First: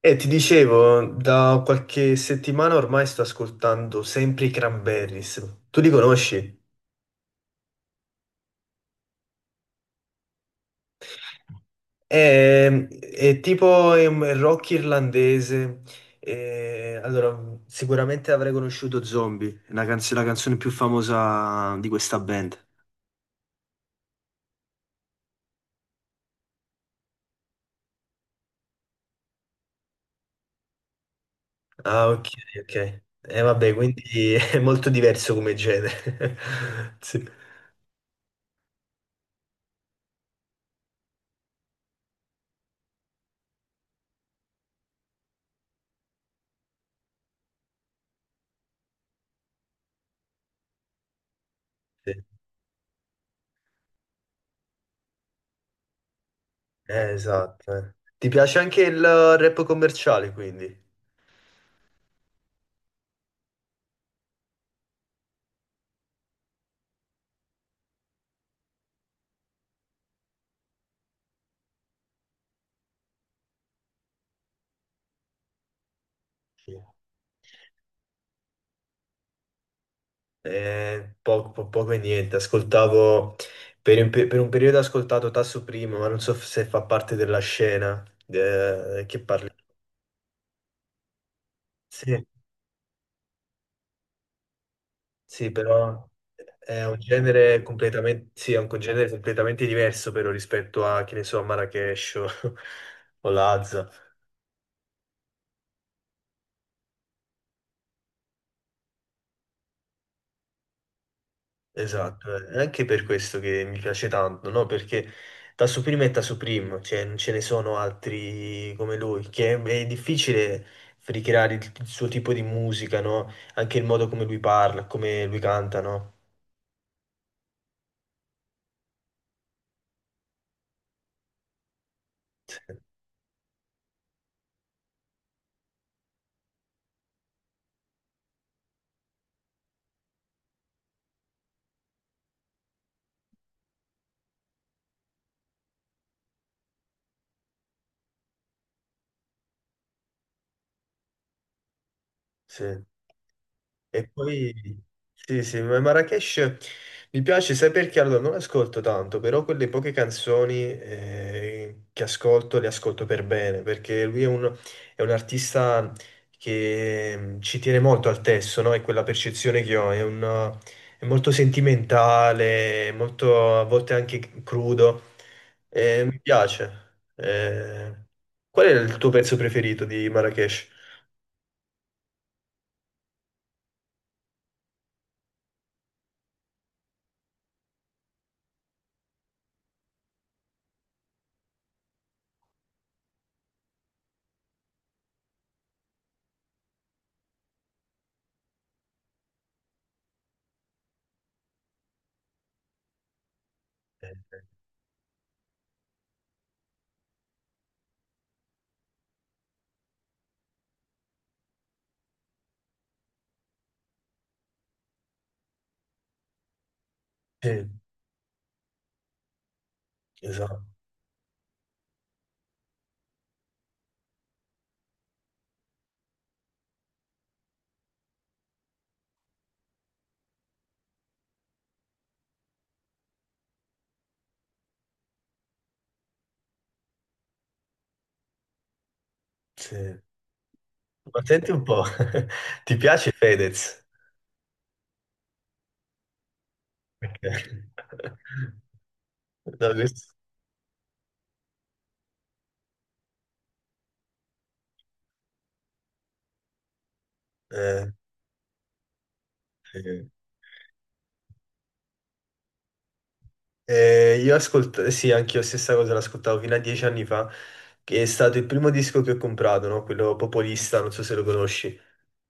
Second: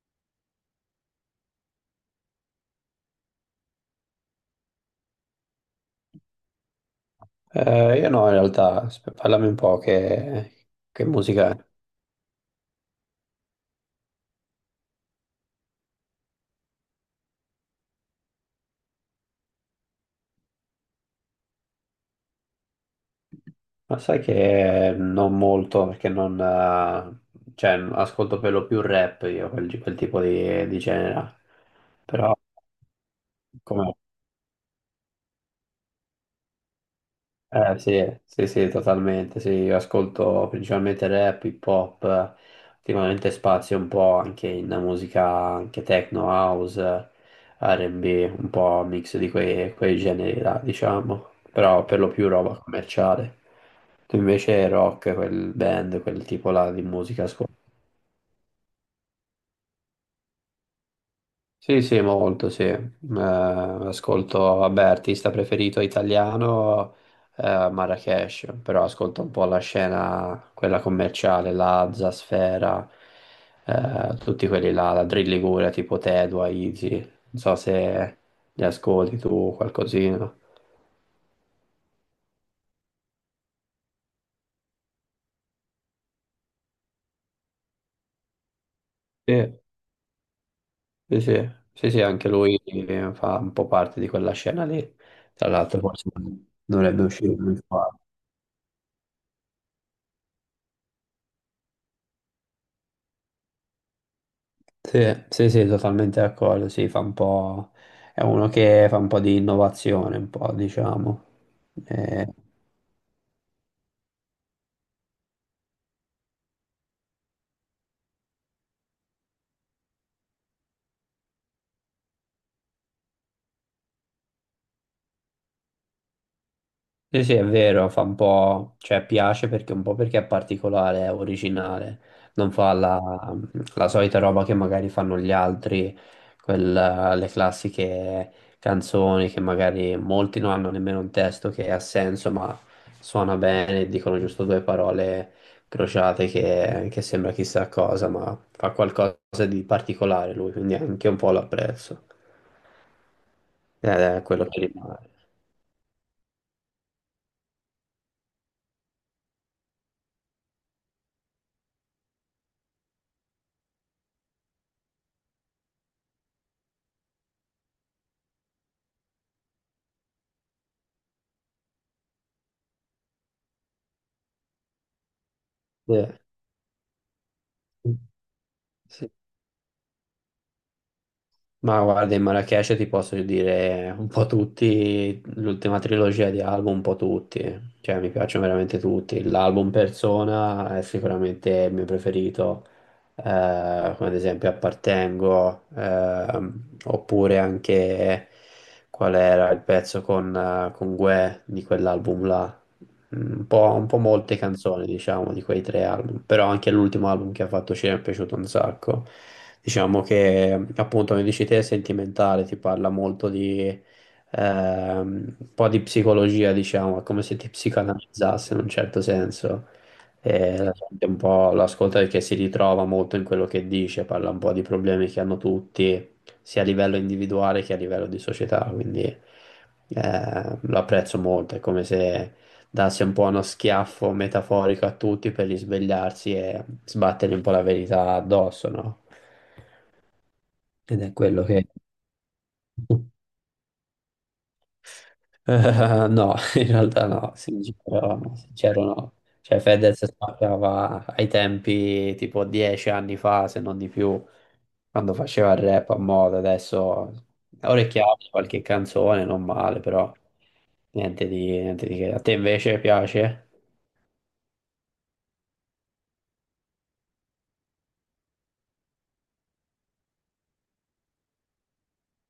E ti dicevo, da qualche settimana ormai sto ascoltando sempre i Cranberries. Tu li conosci? Io no, in realtà, parlami un po' che musica è. È tipo è un rock irlandese. E allora, sicuramente avrei conosciuto Zombie, la canzone più famosa di questa band. Ma sai che non molto, perché non, cioè, ascolto per lo più rap io, quel tipo di genere. Ah, ok, Però, ok. E vabbè, com'è? quindi è molto diverso come genere. Sì, Sì, sì, sì, totalmente, sì, io ascolto principalmente rap, hip hop, ultimamente spazio un po' anche in musica, anche techno, house, R&B, un po' un mix di quei generi là, diciamo, però per lo sì. più roba commerciale. Tu invece rock, quel band, quel tipo là di musica? esatto, eh. Ti piace anche il rap commerciale, quindi? Sì, sì, molto, sì. Ascolto, vabbè, artista preferito italiano, Marracash, però ascolto un po' la scena, quella commerciale, Lazza, Sfera, tutti quelli là, la Drill Liguria, tipo Tedua, Easy, non so se li ascolti tu qualcosina. Poco, poco e niente, ascoltavo per un periodo ho ascoltato Tasso Primo, ma non so se fa parte della scena, che parli. Sì, sì, sì, sì, sì, Sì, anche lui fa un po' parte di quella scena lì, tra sì, l'altro però forse è un dovrebbe uscire lui. genere completamente, sì, è un genere completamente diverso però rispetto a, che ne so, a Marrakesh o, o Lazza. Sì, sì, sì, totalmente d'accordo, sì, fa un po'. È uno che fa un po' di innovazione, un po', diciamo. Eh, Esatto, eh. È anche per questo che mi piace tanto, no? Perché da Supreme è da Supreme, cioè non ce ne sono altri come lui, che è difficile ricreare il suo tipo di musica, no? Anche il modo come lui parla, come lui canta, no? Sì, sì, è vero, fa un po', cioè piace perché un po' perché è particolare, è originale, non fa Sì, la solita roba che magari fanno gli altri, le classiche canzoni che magari molti non hanno nemmeno un testo che ha senso, ma suona bene, dicono giusto due parole crociate che sembra chissà cosa, ma fa qualcosa di particolare lui, quindi anche un po' l'apprezzo, sì. ed E è quello poi che rimane. sì, sì, ma Marrakesh mi piace, sai perché? Allora, non ascolto tanto, però quelle poche canzoni che ascolto le ascolto per bene, perché lui è un artista che, ci tiene molto al testo, no? È quella percezione che ho, è molto sentimentale, è molto a volte anche crudo, Sì. e mi piace. Qual è il tuo Sì. pezzo preferito di Marrakesh? Ma guarda, in Marrakesh ti posso dire un po' tutti, l'ultima trilogia di album, un po' tutti, cioè mi piacciono veramente tutti. L'album Persona è sicuramente il mio preferito, come ad esempio Appartengo, oppure anche qual era il pezzo con Guè di quell'album là. Un po' Eh, molte canzoni, diciamo, di quei tre album, però anche l'ultimo album che ha fatto ci è piaciuto un sacco. Diciamo che, appunto, come dici te, è sentimentale, ti parla molto di un po' di psicologia, diciamo, è come se ti Sì, psicanalizzasse in un certo senso. E esatto, la gente un po' lo ascolta perché si ritrova molto in quello che dice, parla un po' di problemi che hanno tutti, sia a livello individuale che a livello di società, quindi lo apprezzo molto, è come se dasse un po' uno schiaffo metaforico a tutti per risvegliarsi e sbattergli un po' la verità addosso, no? sì. Ed è Ma quello senti un che. po', ti piace Fedez? No, in realtà no, Perché- sincero, no, sincero no. Cioè No, Fedez spaccava ai tempi tipo 10 anni fa, se non di più, quando faceva il rap a moda, adesso eh, orecchiato qualche canzone, non male, sì. però niente di che. A te invece piace? Io ascolto, sì, anche io stessa cosa l'ascoltavo fino a 10 anni fa, che è stato il primo disco che ho comprato, no? Quello Popolista, non so se lo conosci.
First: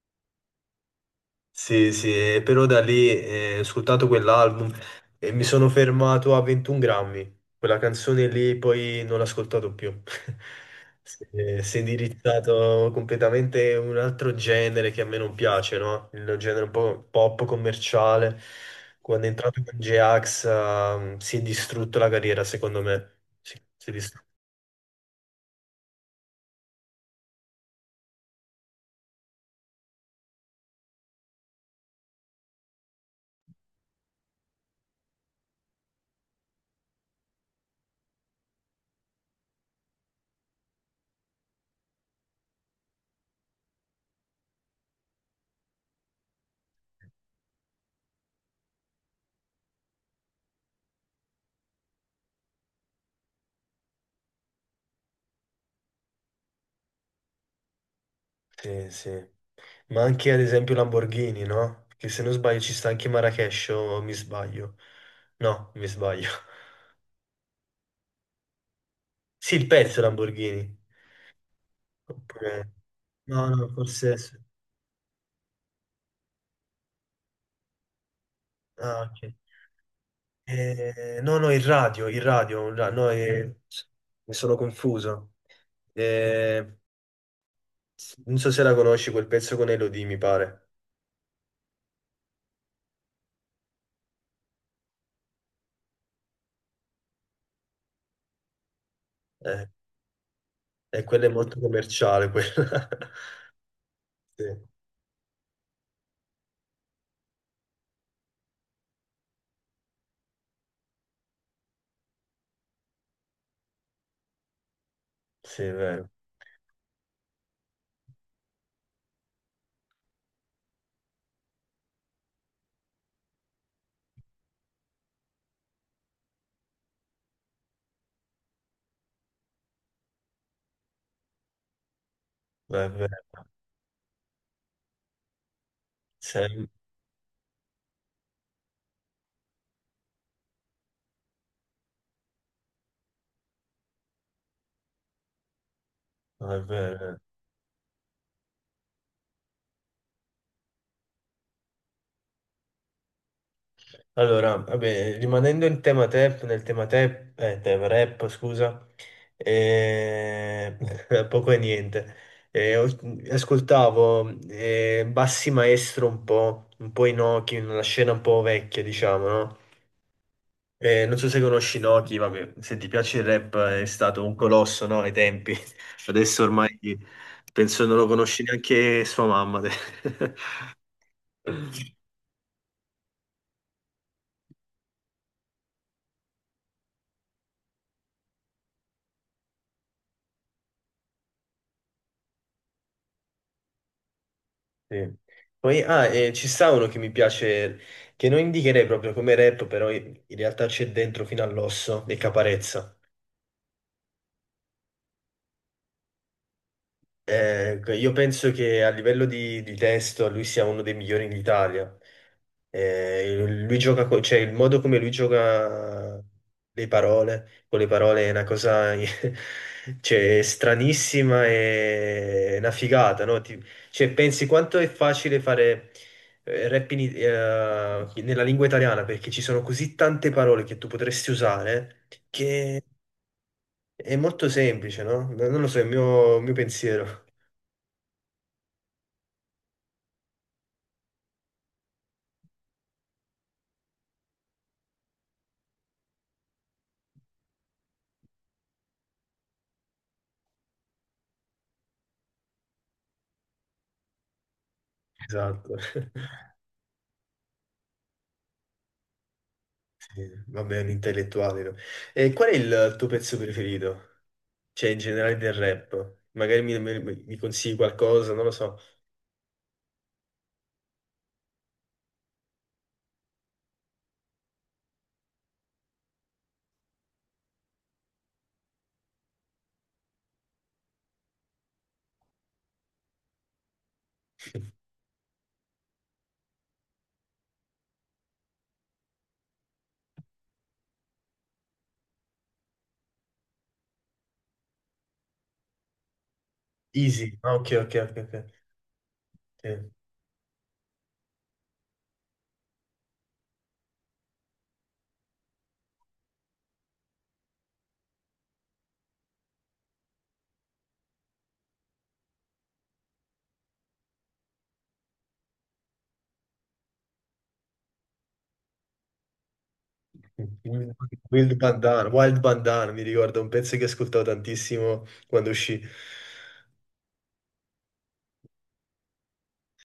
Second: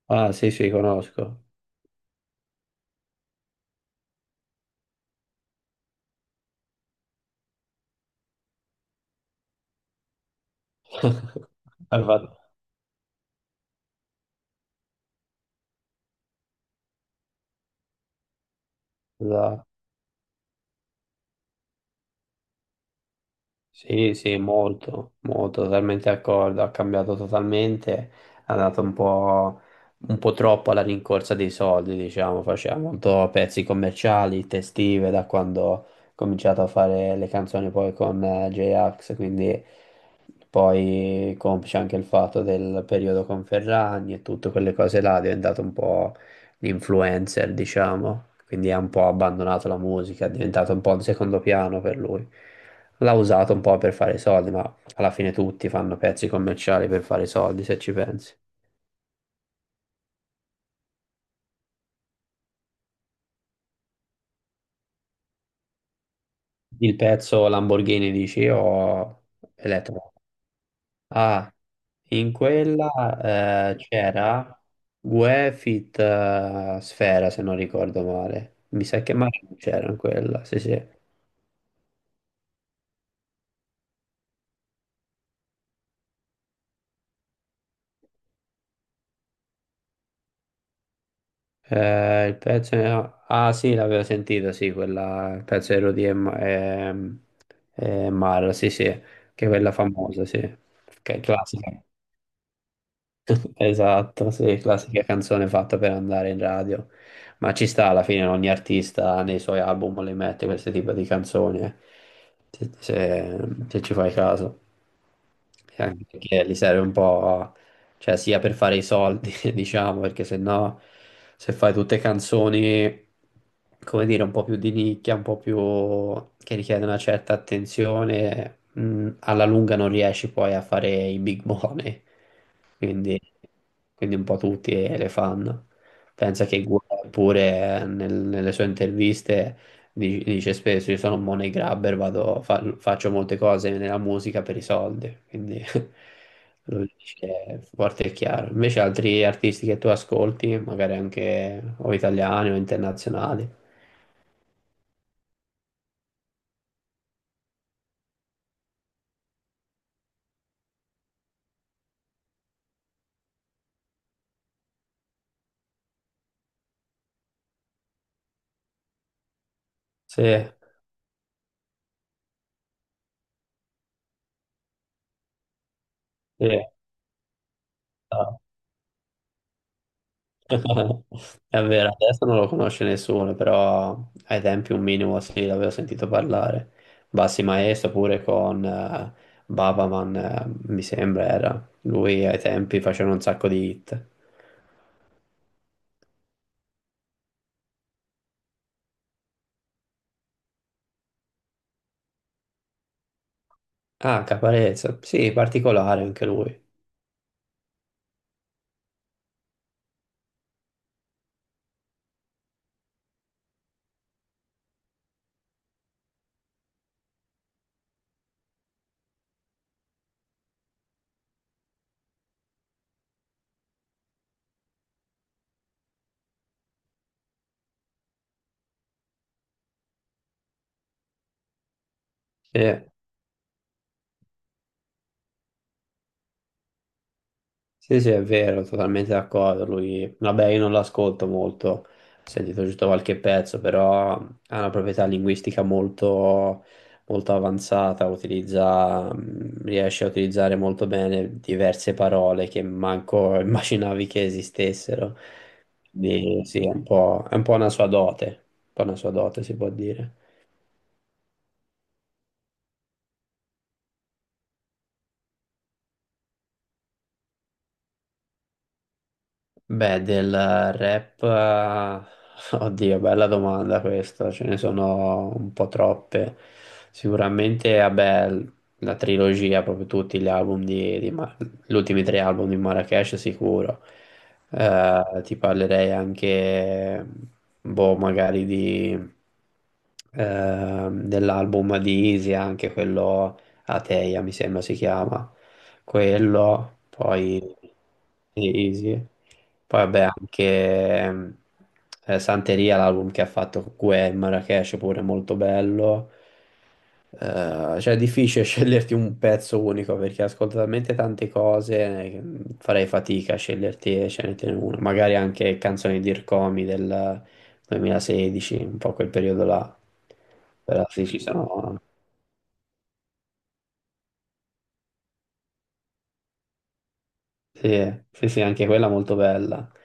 Ah, sì, sì, conosco. Sì, sì, e però da lì ho ascoltato quell'album e mi sono fermato a 21 grammi. Quella canzone lì poi non l'ho ascoltato più. Si è Hai fatto- indirizzato completamente un altro genere che a me non piace, no? Il genere un po' pop commerciale. Quando è entrato esatto. con J-Ax, si è distrutto la carriera, secondo me. Sì, si è Sì, distrutto. sì, molto, molto, totalmente d'accordo, ha cambiato totalmente, ha dato un po' troppo alla rincorsa dei soldi, diciamo, faceva molto pezzi commerciali, testive, da quando ho cominciato a fare le canzoni poi con J-Ax, quindi poi complice anche il fatto del periodo con Ferragni e tutte quelle cose là, è diventato un po' l'influencer, diciamo, quindi ha un po' abbandonato la musica, è diventato un po' un secondo piano per lui. L'ha usato un po' per fare i soldi, ma alla fine tutti fanno pezzi commerciali per fare i soldi, se ci pensi. Sì, sì. Ma anche ad esempio Lamborghini, no? Che se non sbaglio ci sta anche Marrakesh, o mi sbaglio. No, mi sbaglio. Il pezzo Lamborghini dici o Sì, il pezzo elettro? Lamborghini. Ah, in Oppure. No, no, quella forse. c'era Guefit Sfera, se non ricordo male. Mi sa Ah, che ok. Mario non c'era in quella, sì sì. No, no, il radio. No, mi sono confuso. Eh, non so se la conosci, quel pezzo con Elodie, mi pare. Il pezzo. Ah, sì, l'avevo sentito, sì, quella. Il pezzo di Rudy e Mara, sì sì, che è Eh, quella famosa, sì, e che è quella è molto classica. commerciale, quella. Esatto, Sì, sì, classica canzone fatta per andare in radio. Ma ci sta alla fine, ogni artista nei suoi album le mette questo tipo di canzoni, eh. Se, se- se ci fai caso. sì, è E anche vero. perché gli serve un po', cioè sia per fare i soldi, diciamo, perché se no, se fai tutte canzoni, come dire, un po' più di nicchia, un po' più che richiedono una certa attenzione, alla lunga non riesci poi a fare i big money. È Quindi, vero. quindi un po' tutti le fanno. Pensa che Sì. Guerra pure nelle sue interviste. Dice spesso, io sono un money grabber, vado, faccio molte cose nella musica per i soldi, quindi No, è lo vero, eh. dice forte e chiaro. Invece altri artisti che tu ascolti, magari anche o italiani o internazionali? Allora, vabbè, rimanendo in tema tap, nel tema tap, tap, rap, scusa, eh, poco e niente. Eh, ho- Ascoltavo Bassi Maestro un po' Inoki, una scena un po' vecchia, diciamo, no? Sì, Non so se conosci Inoki, vabbè, se ti piace il rap è stato un colosso, no? Ai tempi. Adesso sì, ormai penso non lo conosci no. neanche sua mamma, te. È vero, adesso non lo conosce nessuno, però ai tempi un minimo sì, l'avevo sentito parlare. Bassi Maestro pure con Babaman, mi sembra era. Lui ai tempi faceva un sacco di hit. Sì. Poi, ah, e ci sta uno che mi piace, che non indicherei proprio come rap, però in realtà c'è dentro fino all'osso, e Caparezza. Ah, Caparezza, sì, particolare anche lui. Io penso che a livello di testo lui sia uno dei migliori in Italia. Lui gioca, cioè il modo come lui gioca con le parole è una cosa cioè stranissima e una figata, no? Cioè, pensi quanto è facile fare rap nella lingua italiana, perché ci sono così tante parole che tu potresti usare che Sì, è molto semplice, no? No, non lo so, è il mio pensiero. sì, sì, è vero, totalmente d'accordo. Lui, vabbè, io non l'ascolto molto, ho sentito giusto qualche pezzo, però ha una proprietà linguistica molto, molto avanzata, riesce a utilizzare molto bene diverse parole che manco immaginavi che esistessero. Esatto. Quindi, sì, è un po' una sua dote, un po' una sua dote, si può dire. Vabbè, è un intellettuale, no? E qual è il tuo pezzo preferito? Cioè, in generale del rap. Magari mi consigli qualcosa, non lo so. Beh, del rap, oddio, bella domanda questa, ce ne sono un po' troppe. Sicuramente, vabbè, la trilogia, proprio tutti gli album di, gli ultimi tre album di Marracash sicuro. Ti parlerei anche, boh, magari dell'album di Isia, anche quello Ateia, mi sembra si chiama quello, Easy. poi Ah, ok, ok, ok, ok. sì, sì. Poi Sì. vabbè anche ehm, Santeria, l'album che ha fatto con Gue Marrakesh, pure molto bello. Cioè è difficile sceglierti un pezzo unico perché ascolto talmente tante cose, che farei fatica a scegliertene uno. Magari anche canzoni di Ircomi del 2016, un po' quel periodo là. Però Wild sì, ci sono. Wild Bandana, mi ricordo, un pezzo che ascoltavo tantissimo quando uscì. Sì, sì, sì, anche quella molto bella.